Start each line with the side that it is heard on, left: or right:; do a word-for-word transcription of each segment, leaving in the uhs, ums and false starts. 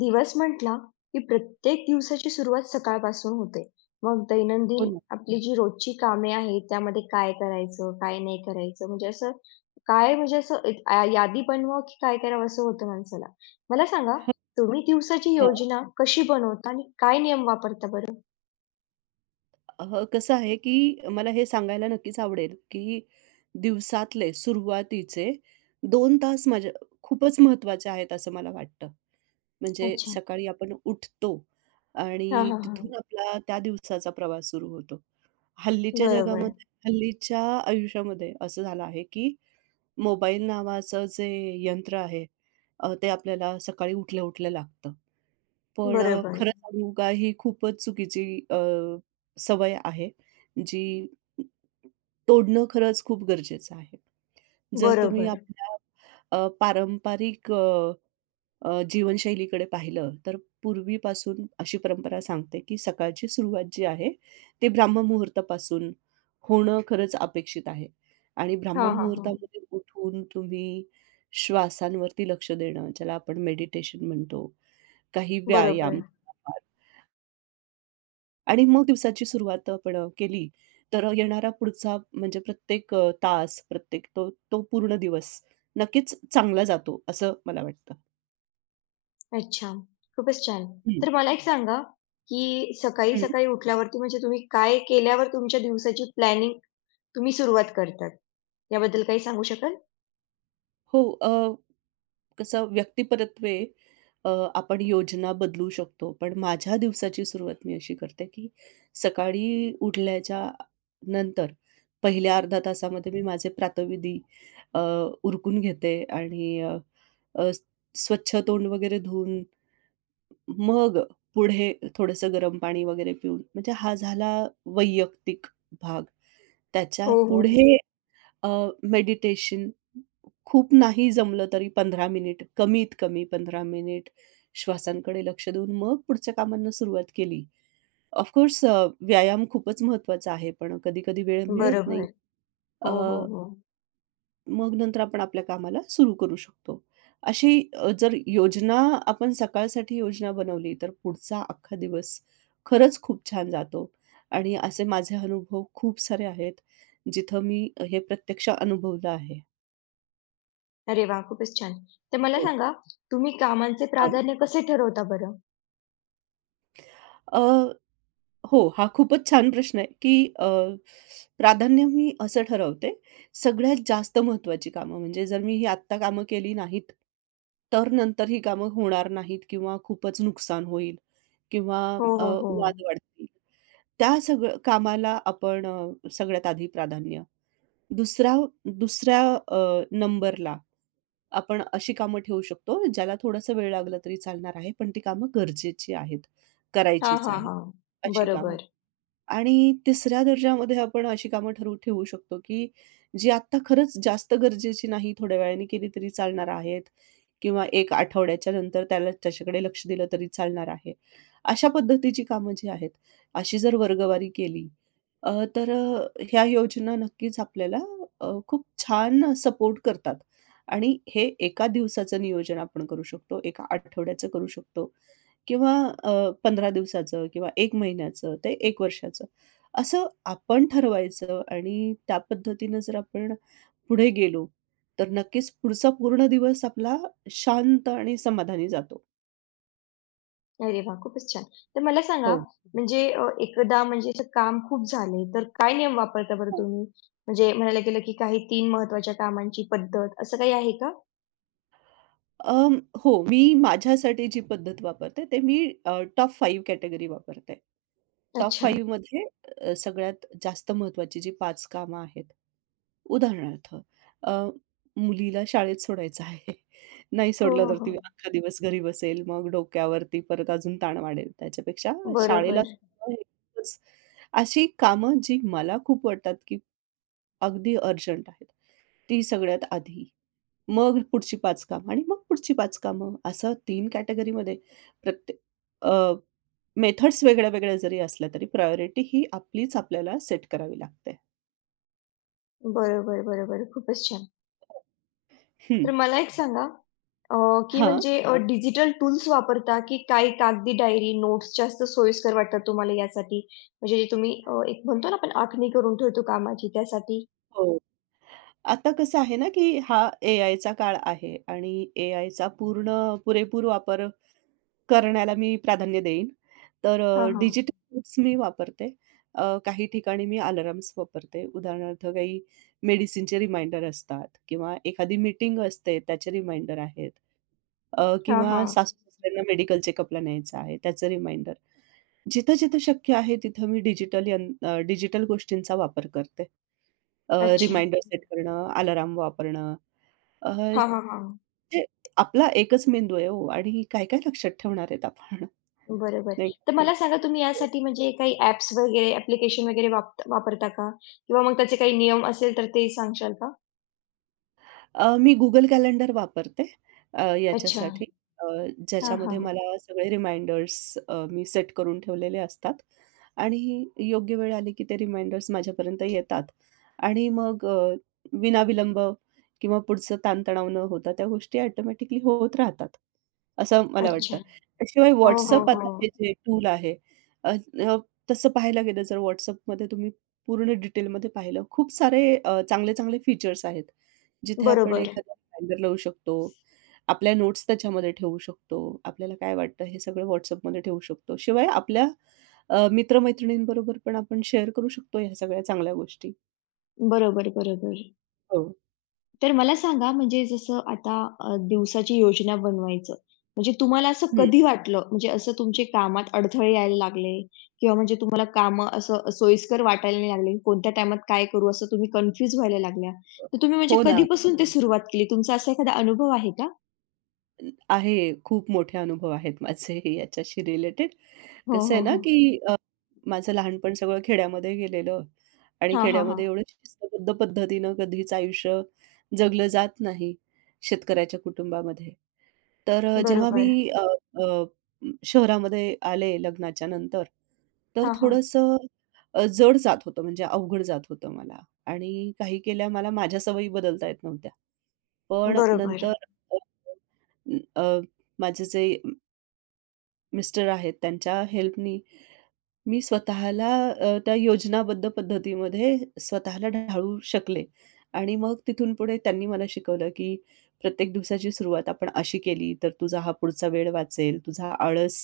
left: दिवस म्हटला की प्रत्येक दिवसाची सुरुवात सकाळपासून होते. मग
right: हो
left: दैनंदिन
right: ना.
left: आपली जी रोजची कामे आहेत, त्यामध्ये काय करायचं, काय नाही करायचं, म्हणजे असं काय म्हणजे असं एक आ, यादी बनवावं की काय करावं असं होतं माणसाला. मला सांगा, तुम्ही दिवसाची
right: हां.
left: योजना कशी बनवता आणि काय नियम वापरता बरं?
right: हं, कसं आहे, की मला हे सांगायला नक्कीच आवडेल, की दिवसातले सुरुवातीचे दोन तास माझ्या खूपच महत्वाचे आहेत असं मला वाटतं. म्हणजे
left: अच्छा.
right: सकाळी आपण उठतो
left: हां,
right: आणि
left: हां, हां.
right: तिथून आपला त्या दिवसाचा प्रवास सुरू होतो. हल्लीच्या
left: बरोबर,
right: जगामध्ये, हल्लीच्या आयुष्यामध्ये असं झालं आहे, की मोबाईल नावाचं जे यंत्र आहे, अ, ते आपल्याला सकाळी उठल्या-उठल्या लागतं. पण अ,
left: बरोबर,
right: खरं सांगू का, ही खूपच चुकीची अ, सवय आहे, जी तोडणं खरंच खूप गरजेचं आहे. जर तुम्ही
left: बरोबर.
right: आपल्या अ, पारंपरिक अ, जीवनशैलीकडे पाहिलं, तर पूर्वीपासून अशी परंपरा सांगते, की सकाळची सुरुवात जी आहे, ते ब्राह्ममुहूर्तापासून होणं खरंच अपेक्षित आहे. आणि
left: हां, हां, हां.
right: ब्राह्ममुहूर्तामध्ये उठून तुम्ही श्वासांवरती लक्ष देणं, ज्याला आपण मेडिटेशन म्हणतो, काही व्यायाम
left: बरोबर.
right: आणि मग दिवसाची सुरुवात आपण केली, तर अ, येणारा पुढचा म्हणजे प्रत्येक अ, तास, प्रत्येक तो तो पूर्ण दिवस नक्कीच चांगला जातो, असं मला वाटतं.
left: अच्छा. खूपच छान.
right: हं,
left: तर मला एक सांगा, की
right: हं.
left: सकाळी-सकाळी उठल्यावरती म्हणजे तुम्ही काय केल्यावर तुमच्या दिवसाची प्लॅनिंग तुम्ही सुरुवात करतात? याबद्दल काही सांगू शकाल?
right: हो. कसं व्यक्तिपरत्वे अ, आपण योजना बदलू शकतो. पण माझ्या दिवसाची सुरुवात मी अशी करते, की सकाळी उठल्याच्या नंतर पहिल्या अर्धा तासामध्ये मी माझे प्रातःविधी अ, उरकून घेते आणि अ, अ, स्वच्छ तोंड वगैरे धुवून मग पुढे थोडंसं गरम पाणी वगैरे पिऊन, म्हणजे हा झाला वैयक्तिक भाग.
left: हो,
right: त्याच्या
left: हो, हो.
right: पुढे अ, मेडिटेशन खूप नाही जमलं तरी पंधरा मिनिट, कमीत कमी पंधरा मिनिट श्वासांकडे लक्ष देऊन मग पुढच्या कामांना सुरुवात केली. ऑफकोर्स अ, व्यायाम खूपच महत्त्वाचा आहे, पण कधी-कधी वेळ मिळत
left: बरोबर.
right: नाही. अ,
left: हो, हो, हो.
right: मग नंतर आपण आपल्या कामाला सुरू करू शकतो. अशी अ, जर योजना आपण सकाळसाठी योजना बनवली, तर पुढचा अख्खा दिवस खरंच खूप छान जातो आणि असे माझे अनुभव खूप सारे आहेत, जिथं मी हे प्रत्यक्ष अनुभवलं आहे.
left: अरे वाह! खूपच छान. तर मला
right: हो.
left: सांगा, तुम्ही कामांचे
right: हां.
left: प्राधान्य कसे ठरवता बरं?
right: अ, हो, हा खूपच छान प्रश्न आहे, की अ, प्राधान्य मी असं ठरवते, सगळ्यात जास्त महत्त्वाची कामं म्हणजे जर मी ही आत्ता कामं केली नाहीत, तर नंतर ही कामं होणार नाहीत किंवा खूपच नुकसान होईल किंवा
left: हो,
right: अ,
left: हो, हो.
right: वाद वाढतील. त्या सगळं कामाला आपण अ, सगळ्यात आधी प्राधान्य. दुसरा दुसऱ्या अ, नंबरला आपण अशी कामं ठेवू शकतो, ज्याला थोडासा वेळ लागला तरी चालणार आहे, पण ती कामं गरजेची आहेत,
left: हां,
right: करायचीच
left: हां,
right: आहेत,
left: हां.
right: अशी कामं.
left: बरोबर.
right: आणि तिसऱ्या दर्जामध्ये आपण अशी कामं ठरवू ठेवू शकतो, की जी आत्ता खरंच जास्त गरजेची नाही, थोड्या वेळाने केली तरी चालणार आहेत किंवा एक आठवड्याच्या नंतर त्याला त्याच्याकडे लक्ष दिलं तरी चालणार आहे. अशा पद्धतीची कामं जी आहेत, अशी जर वर्गवारी केली, अ, तर अ, ह्या योजना नक्कीच आपल्याला अ, खूप छान सपोर्ट करतात आणि हे एका दिवसाचं नियोजन आपण करू शकतो, एका आठवड्याचं करू शकतो किंवा अ, पंधरा दिवसाचं किंवा एक महिन्याचं, ते एक वर्षाचं. असं आपण ठरवायचं आणि त्या पद्धतीनं जर आपण पुढे गेलो, तर नक्कीच पुढचा पूर्ण दिवस आपला शांत आणि समाधानी जातो.
left: अरे वाह! खूपच छान. तर मला सांगा,
right: हो.
left: म्हणजे अ, एकदा म्हणजे असं काम खूप झाले, तर काय नियम वापरता बरं तुम्ही? म्हणजे म्हणायला गेलं, की काही तीन महत्त्वाच्या कामांची पद्धत असं काही आहे का?
right: अं, हो, मी माझ्यासाठी जी पद्धत वापरते ते मी अ, टॉप पाच कॅटेगरी वापरते. टॉप
left: अच्छा.
right: पाच मध्ये अ, सगळ्यात जास्त महत्त्वाची जी पाच कामं आहेत. उदाहरणार्थ अ, मुलीला शाळेत सोडायचं आहे. नाही
left: हो,
right: सोडलं
left: हो,
right: तर
left: हो.
right: ती अख्खा दिवस घरी बसेल. मग डोक्यावरती परत अजून ताण वाढेल. त्याच्यापेक्षा शाळेला
left: बरोबर.
right: सोडणं हे खूपच, अशी कामं जी मला खूप वाटतात, की अगदी अर्जंट आहेत. ती सगळ्यात आधी. मग पुढची पाच कामं आणि मग पुढची पाच कामं, असं तीन कॅटेगरीमध्ये. प्रत्येक अ, मेथड्स वेगळ्या-वेगळ्या जरी असल्या तरी प्रायोरिटी ही आपलीच आपल्याला सेट करावी लागते.
left: बरोबर, बरोबर. खूपच छान.
right: हं.
left: तर मला एक सांगा, अ, की
right: हां.
left: म्हणजे अ, हां. डिजिटल टूल्स वापरता, की काही कागदी डायरी, नोट्स जास्त सोयीस्कर वाटतात तुम्हाला यासाठी? म्हणजे जे तुम्ही अ, एक म्हणतो ना आपण आखणी करून ठेवतो कामाची त्यासाठी?
right: हो. आता कसं आहे ना, की हा एआयचा काळ आहे आणि एआयचा पूर्ण पुरेपूर वापर करण्याला मी प्राधान्य देईन. तर अ,
left: हां, हां.
right: डिजिटल टूल्स मी वापरते. अ, काही ठिकाणी मी अलार्म्स वापरते. उदाहरणार्थ काही मेडिसिनचे रिमाइंडर असतात किंवा एखादी मीटिंग असते त्याचे रिमाइंडर आहेत, अ,
left: हां,
right: किंवा
left: हां.
right: सासू-सासऱ्यांना मेडिकल चेकअपला न्यायचं आहे त्याचं रिमाइंडर. जिथं-जिथं शक्य आहे तिथं मी डिजिटल यं डिजिटल गोष्टींचा वापर करते.
left: अच्छा.
right: रिमाइंडर सेट करणं, अलार्म वापरणं, अ,
left: हां, हां, हां.
right: ते आपला एकच मेंदू आहे हो आणि काय-काय लक्षात ठेवणार आहेत आपण,
left: बरोबर.
right: नाही का?
left: तर मला सांगा तुम्ही यासाठी म्हणजे काही ॲप्स वगैरे, ॲप्लिकेशन वगैरे वाप वापरता का? किंवा मग त्याचे काही नियम असेल तर ते सांगशाल का?
right: अ, मी Google कॅलेंडर वापरते अ,
left: अच्छा.
right: याच्यासाठी, अ,
left: हां,
right: ज्याच्यामध्ये
left: हां.
right: मला सगळे रिमाइंडर्स अ, मी सेट करून ठेवलेले असतात आणि योग्य वेळ आली की ते रिमाइंडर्स माझ्यापर्यंत येतात आणि मग अ, विनाविलंब किंवा पुढचं ताणतणाव न होता त्या गोष्टी ऑटोमॅटिकली होत राहतात, असं मला
left: अच्छा.
right: वाटतं.
left: हो,
right: शिवाय
left: हो,
right: WhatsApp,
left: हो.
right: आता हे जे टूल आहे, अ, अ, तसं पाहायला गेलं, जर WhatsAppमध्ये तुम्ही पूर्ण डिटेलमध्ये पाहिलं, खूप सारे अ, चांगले-चांगले फीचर्स आहेत. जिथे आपण
left: बरोबर.
right: एखादा रिमाइंडर लावू शकतो. आपल्या नोट्स त्याच्यामध्ये ठेवू शकतो. आपल्याला काय वाटतं हे सगळं WhatsAppमध्ये ठेवू शकतो. शिवाय आपल्या अ, मित्र-मैत्रिणींबरोबर पण आपण शेअर करू शकतो ह्या सगळ्या चांगल्या गोष्टी.
left: बरोबर, बरोबर.
right: हो.
left: तर मला सांगा म्हणजे जसं आता अ, दिवसाची योजना बनवायचं, म्हणजे तुम्हाला असं
right: हं.
left: कधी वाटलं, म्हणजे असं तुमचे कामात अडथळे यायला लागले किंवा म्हणजे तुम्हाला कामं असं सोयीस्कर वाटायला नाही लागले, कोणत्या टाईमात काय करू असं तुम्ही कन्फ्यूज व्हायला लागल्या. तर तुम्ही म्हणजे
right: हो ना.
left: कधीपासून ते सुरुवात केली? तुमचा असा एखादा अनुभव आहे का?
right: आहे. खूप मोठे अनुभव आहेत माझे याच्याशी रिलेटेड.
left: हो,
right: कसं आहे
left: हो,
right: ना,
left: हो.
right: की अ, माझं लहानपण सगळं खेड्यामध्ये गेलेलं आणि
left: हां, हां, हां.
right: खेड्यामध्ये एवढं शिस्तबद्ध पद्धतीनं कधीच आयुष्य जगलं जात नाही शेतकऱ्याच्या कुटुंबामध्ये. तर अ, जेव्हा मी
left: बरोबर.
right: अ, अ, शहरामध्ये आले लग्नाच्या नंतर, तर
left: हां, हां.
right: थोडंसं अ, जड जात होतं, म्हणजे अवघड जात होतं मला आणि काही केल्या मला माझ्या सवयी बदलता येत नव्हत्या. पण
left: बरोबर,
right: नंतर अ, अ, माझे जे मिस्टर आहेत त्यांच्या हेल्पनी मी स्वतःला अ, त्या योजनाबद्ध पद्धतीमध्ये स्वतःला ढाळू शकले आणि मग तिथून पुढे त्यांनी मला शिकवलं, की प्रत्येक दिवसाची सुरुवात आपण अशी केली, तर तुझा हा पुढचा वेळ वाचेल, तुझा आळस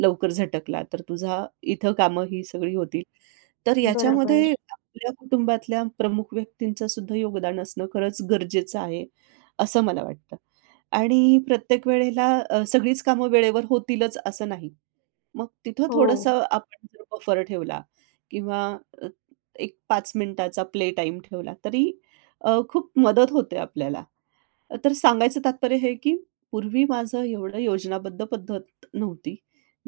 right: लवकर झटकला, तर तुझा इथं कामं ही सगळी होतील. तर याच्यामध्ये
left: बरोबर.
right: आपल्या कुटुंबातल्या प्रमुख व्यक्तींचं सुद्धा योगदान असणं खरंच गरजेचं आहे, असं मला वाटतं. आणि प्रत्येक वेळेला अ, सगळीच कामं वेळेवर होतीलच असं नाही. मग तिथं
left: हो.
right: थोडंसं आपण जर बफर ठेवला किंवा अ, एक पाच मिनिटाचा प्ले टाईम ठेवला, तरी अ, खूप मदत होते आपल्याला. तर सांगायचं तात्पर्य हे, की पूर्वी माझं एवढं योजनाबद्ध पद्धत नव्हती,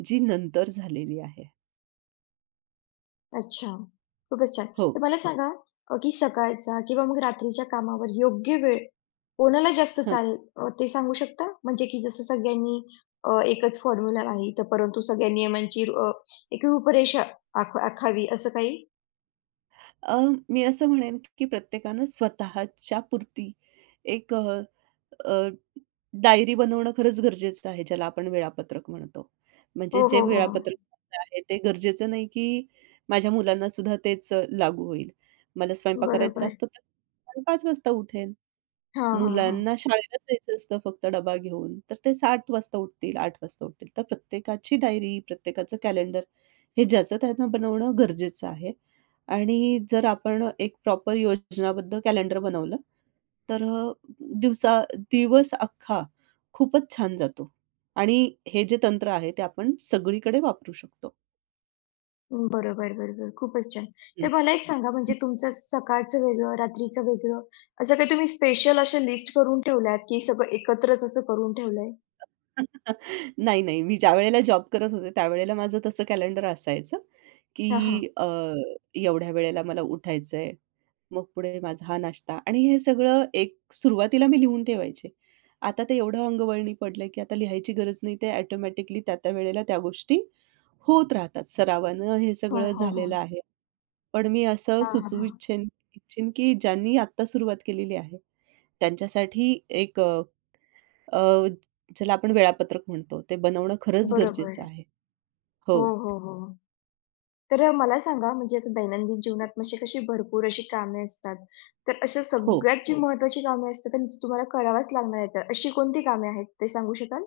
right: जी नंतर झालेली आहे.
left: अच्छा. खूपच छान.
right: हो.
left: तर मला सांगा अ, की सकाळचा किंवा मग रात्रीच्या कामावर योग्य वेळ कोणाला जास्त
right: हं.
left: चाल, अ, ते सांगू शकता? म्हणजे की जसं सगळ्यांनी अ, एकच फॉर्म्युला नाही, तर परंतु सगळ्या नियमांची रु- अ, एक रूपरेषा आख आखावी असं काही?
right: अ, मी असं म्हणेन, की प्रत्येकानं स्वतःच्या पुरती एक अ, अ, डायरी बनवणं खरंच गरजेचं आहे, ज्याला आपण वेळापत्रक म्हणतो. म्हणजे
left: हो,
right: जे
left: हो, हो.
right: वेळापत्रक माझं आहे, ते गरजेचं नाही की माझ्या मुलांनासुद्धा तेच अ, लागू होईल. मला स्वयंपाक करायचा
left: बरोबर.
right: असतो, तर पाच वाजता उठेन.
left: हां, हां, हां.
right: मुलांना शाळेलाच जायचं असतं फक्त डबा घेऊन, तर ते सात वाजता उठतील, आठ वाजता उठतील. तर प्रत्येकाची डायरी, प्रत्येकाचं कॅलेंडर हे ज्याचं त्यांना बनवणं गरजेचं आहे. आणि जर आपण एक प्रॉपर योजनाबद्ध कॅलेंडर बनवलं, तर अ, दिवसा दिवस अख्खा खूपच छान जातो. आणि हे जे तंत्र आहे, ते आपण सगळीकडे वापरू शकतो.
left: बरोबर, बरोबर. खूपच छान.
right: हं.
left: तर मला एक सांगा म्हणजे तुमचं सकाळचं वेगळं, रात्रीचं वेगळं असं काही तुम्ही स्पेशल अशा लिस्ट करून ठेवल्यात, की सगळं एकत्रच असं करून ठेवलंय?
right: नाही, नाही. मी ज्यावेळेला जॉब करत होते, त्यावेळेला माझं तसं कॅलेंडर असायचं,
left: हां, हां.
right: की अ, एवढ्या वेळेला मला उठायचंय, मग पुढे माझा हा नाश्ता आणि हे सगळं, एक सुरुवातीला मी लिहून ठेवायचे. आता ते एवढं अंगवळणी पडलंय, की आता लिहायची गरज नाही. ते ऑटोमॅटिकली त्या-त्या वेळेला त्या गोष्टी होत राहतात. सरावानं हे
left: हो,
right: सगळं
left: हो, हो.
right: झालेलं आहे. पण मी असं
left: हां, हां,
right: सुचवू
left: हां.
right: इच्छेन इच्छेन, की ज्यांनी आत्ता सुरुवात केलेली आहे, त्यांच्यासाठी एक, अ, ज्याला आपण वेळापत्रक म्हणतो, ते बनवणं खरंच गरजेचं
left: बरोबर.
right: आहे. हो,
left: हो, हो, हो. तर अ, मला सांगा म्हणजे आता दैनंदिन जीवनात म्हणजे कशी भरपूर अशी कामे असतात. तर अशा
right: हो.
left: सगळ्यात जी, हो, महत्त्वाची कामे असतात आणि जी तुम्हाला करावाच लागणार आहेत, अशी कोणती कामे आहेत ते सांगू शकाल?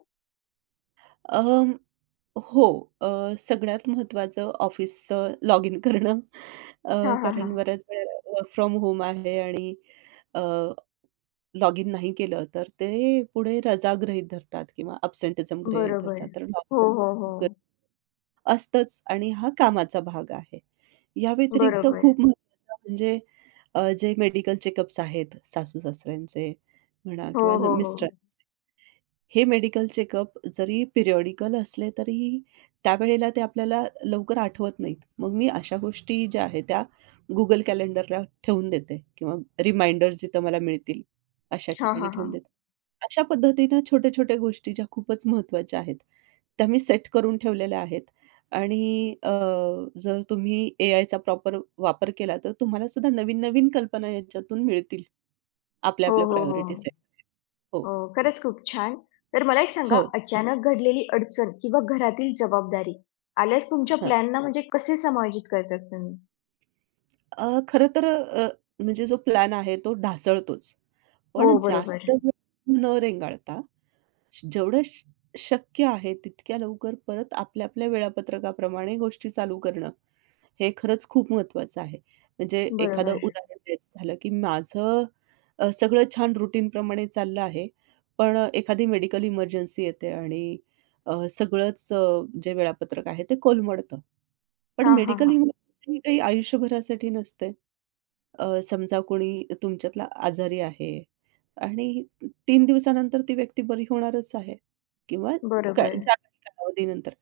right: अं, हो. अ, सगळ्यात महत्त्वाचं ऑफिसचं लॉग इन करणं. अ,
left: हां, हां, हां.
right: कारण बऱ्याच वेळा वर्क फ्रॉम होम आहे आणि अ, लॉग इन नाही केलं, तर ते पुढे रजा गृहीत धरतात किंवा अब्सेंटिझम गृहीत
left: बरोबर.
right: धरतात. तर लॉगिन
left: हो, हो,
right: खूप
left: हो.
right: गरजेचं असतंच आणि हा कामाचा भाग आहे. या व्यतिरिक्त
left: बरोबर.
right: खूप महत्त्वाचं म्हणजे अ, जे मेडिकल चेकअप्स आहेत सासू-सासऱ्यांचे म्हणा
left: हो,
right: किंवा न
left: हो, हो.
right: मिस्टरांचे, हे मेडिकल चेकअप जरी पिरियॉडिकल असले तरीही त्यावेळेला ते आपल्याला लवकर आठवत नाहीत. मग मी अशा गोष्टी ज्या आहेत त्या Google कॅलेंडरला ठेवून देते किंवा रिमाइंडर्स जिथं मला मिळतील अशा
left: हां,
right: ठिकाणी
left: हां,
right: ठेवून
left: हां.
right: देते. अशा पद्धतीनं छोट्या-छोट्या गोष्टी ज्या खूपच महत्त्वाच्या आहेत, त्या मी सेट करून ठेवलेल्या आहेत आणि अ, जर तुम्ही एआयचा प्रॉपर वापर केला, तर तुम्हाला सुद्धा नवीन-नवीन कल्पना याच्यातून मिळतील
left: हो,
right: आपल्या-आपल्या
left: हो, हो.
right: Priority set. हो.
left: हो, खरंच खूप छान. तर मला एक सांगा
right: हो.
left: अचानक घडलेली अडचण किंवा घरातील जबाबदारी आल्यास तुमच्या प्लॅनना म्हणजे कसे समायोजित करतात तुम्ही?
right: अ, खरं तर, अ, म्हणजे जो प्लॅन आहे तो ढासळतोच. पण
left: हो, बरोबर.
right: जास्त वेळ न रेंगाळता, श- जेवढं श शक्य आहे तितक्या लवकर परत आपल्या आपल्या वेळापत्रकाप्रमाणे गोष्टी चालू करणं, हे खरंच खूप महत्त्वाचं आहे. म्हणजे एखादं
left: बरोबर.
right: उदाहरण द्यायचं झालं, की माझं अ, सगळं छान रुटीनप्रमाणे चाललं आहे. पण एखादी मेडिकल इमर्जन्सी येते आणि अ, सगळंच, अ, जे वेळापत्रक आहे ते कोलमडतं. पण
left: हां, हां,
right: मेडिकल
left: हां.
right: इमर्जन्सी काही आयुष्यभरासाठी नसते. अ, समजा कोणी तुमच्यातला आजारी आहे आणि तीन दिवसानंतर ती व्यक्ती बरी होणारच आहे किंवा का
left: बरोबर.
right: ज्या काही कालावधीनंतर.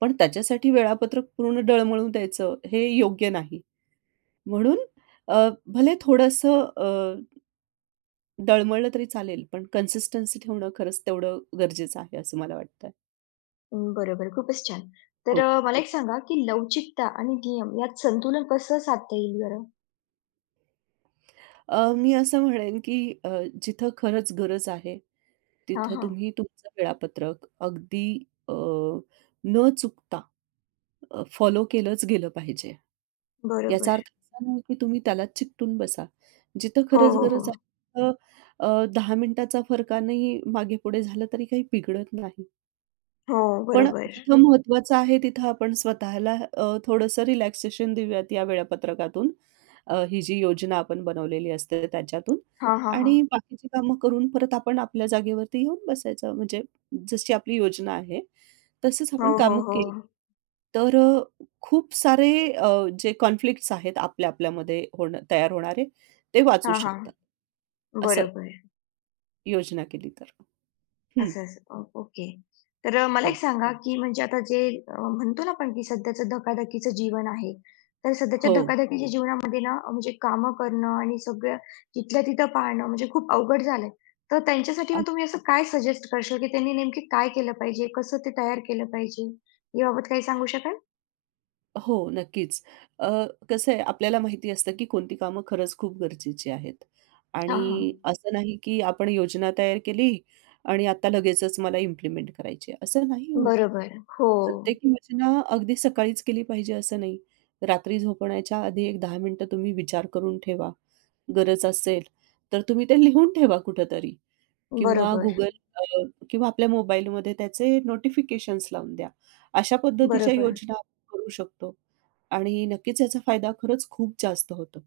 right: पण त्याच्यासाठी वेळापत्रक पूर्ण डळमळू द्यायचं हे योग्य नाही. म्हणून अ, भले थोडंसं अ, डळमळलं तरी चालेल, पण कन्सिस्टन्सी ठेवणं खरंच तेवढं गरजेचं आहे असं मला वाटतंय.
left: अं, बरोबर. खूपच छान. तर
right: हो.
left: अ, मला एक सांगा, की लवचिकता आणि नियम यात संतुलन कसं साधता येईल बरं?
right: अ, मी असं म्हणेन, की अ, जिथं खरंच गरज आहे,
left: हां,
right: तिथं
left: हां.
right: तुम्ही तुमचं वेळापत्रक अगदी अ, न चुकता फॉलो केलंच गेलं पाहिजे. याचा
left: बरोबर.
right: अर्थ असा नाही, की तुम्ही त्यालाच चिकटून बसा. जिथं
left: हो,
right: खरंच
left: हो,
right: गरज आहे
left: हो.
right: तिथं अ, दहा मिनिटाचा फरकानेही मागे-पुढे झालं तरी काही बिघडत नाही.
left: हो,
right: पण
left: बरोबर.
right: जिथं महत्त्वाचं आहे तिथं आपण स्वतःला अ, थोडंसं रिलॅक्सेशन देऊयात या वेळापत्रकातून. अ, ही जी योजना आपण बनवलेली असते त्याच्यातून,
left: हां, हां, हां.
right: आणि बाकीची कामं करून परत आपण आपल्या जागेवरती येऊन बसायचं. म्हणजे जशी आपली योजना आहे, तसंच
left: हो,
right: आपण
left: हो,
right: कामं
left: हो.
right: केली. तर अ, खूप सारे अ, जे कॉन्फ्लिक्ट्स आहेत आपल्या आपल्यामध्ये होणं तयार होणारे, ते वाचू
left: हां, हां.
right: शकतात. असं
left: बरोबर.
right: योजना केली तर. हं.
left: असं असं. Oh okay. तर अ, मला एक
right: हो.
left: सांगा, की म्हणजे आता जे अ, म्हणतो ना आपण, की सध्याचं धकाधकीचं जीवन आहे. तर सध्याच्या
right: हो.
left: धकाधकीच्या, हो, जीवनामध्ये ना अ, म्हणजे कामं करणं आणि सगळं तिथल्या तिथं पाळणं म्हणजे खूप अवघड झालंय. तर त्यांच्यासाठी मग तुम्ही असं काय सजेस्ट करशाल, की त्यांनी नेमकी काय केलं पाहिजे? कसं ते तयार केलं पाहिजे? याबाबत काही सांगू शकाल?
right: हो, नक्कीच. अ, कसं आहे, आपल्याला माहिती असतं, की कोणती कामं खरंच खूप गरजेची आहेत
left: हां, हां.
right: आणि असं नाही, की आपण योजना तयार केली आणि आता लगेचच मला इम्प्लिमेंट करायची आहे, असं नाही होत.
left: बरोबर. हो.
right: प्रत्येक योजना अगदी सकाळीच केली पाहिजे असं नाही. रात्री झोपण्याच्या आधी एक दहा मिनिटं तुम्ही विचार करून ठेवा. गरज असेल तर तुम्ही ते लिहून ठेवा कुठेतरी. किंवा
left: बरोबर.
right: Google, अ, किंवा आपल्या मोबाईलमध्ये त्याचे नोटिफिकेशन्स लावून द्या. अशा पद्धतीच्या
left: बरोबर.
right: योजना आपण करू शकतो आणि नक्कीच याचा फायदा खरंच खूप जास्त होतो.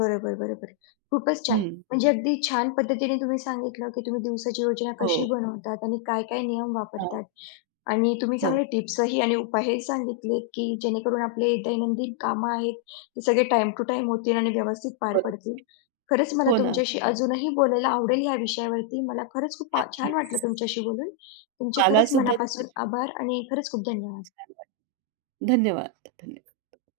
left: बरोबर, बरोबर. खूपच छान.
right: हं.
left: म्हणजे अगदी छान पद्धतीने तुम्ही सांगितलं, की तुम्ही दिवसाची योजना
right: हो.
left: कशी बनवतात आणि काय-काय नियम
right: हां.
left: वापरतात. आणि तुम्ही
right: हो.
left: चांगले टिप्सही आणि उपायही सांगितलेत, की जेणेकरून आपले दैनंदिन कामं आहेत, ते सगळे टाईम टू टाईम होतील आणि व्यवस्थित पार
right: बरोबर.
left: पडतील. खरंच मला
right: हो ना.
left: तुमच्याशी, हो, अजूनही बोलायला आवडेल या विषयावरती. मला खरंच खूप आ- छान वाटलं
right: नक्कीच.
left: तुमच्याशी बोलून. तुमचे
right: मला
left: खरंच
right: सुद्धा
left: मनापासून
right: तुमच्याशी
left: आभार आणि खरंच खूप
right: खूप
left: धन्यवाद.
right: छान वाटलं. धन्यवाद. धन्यवाद.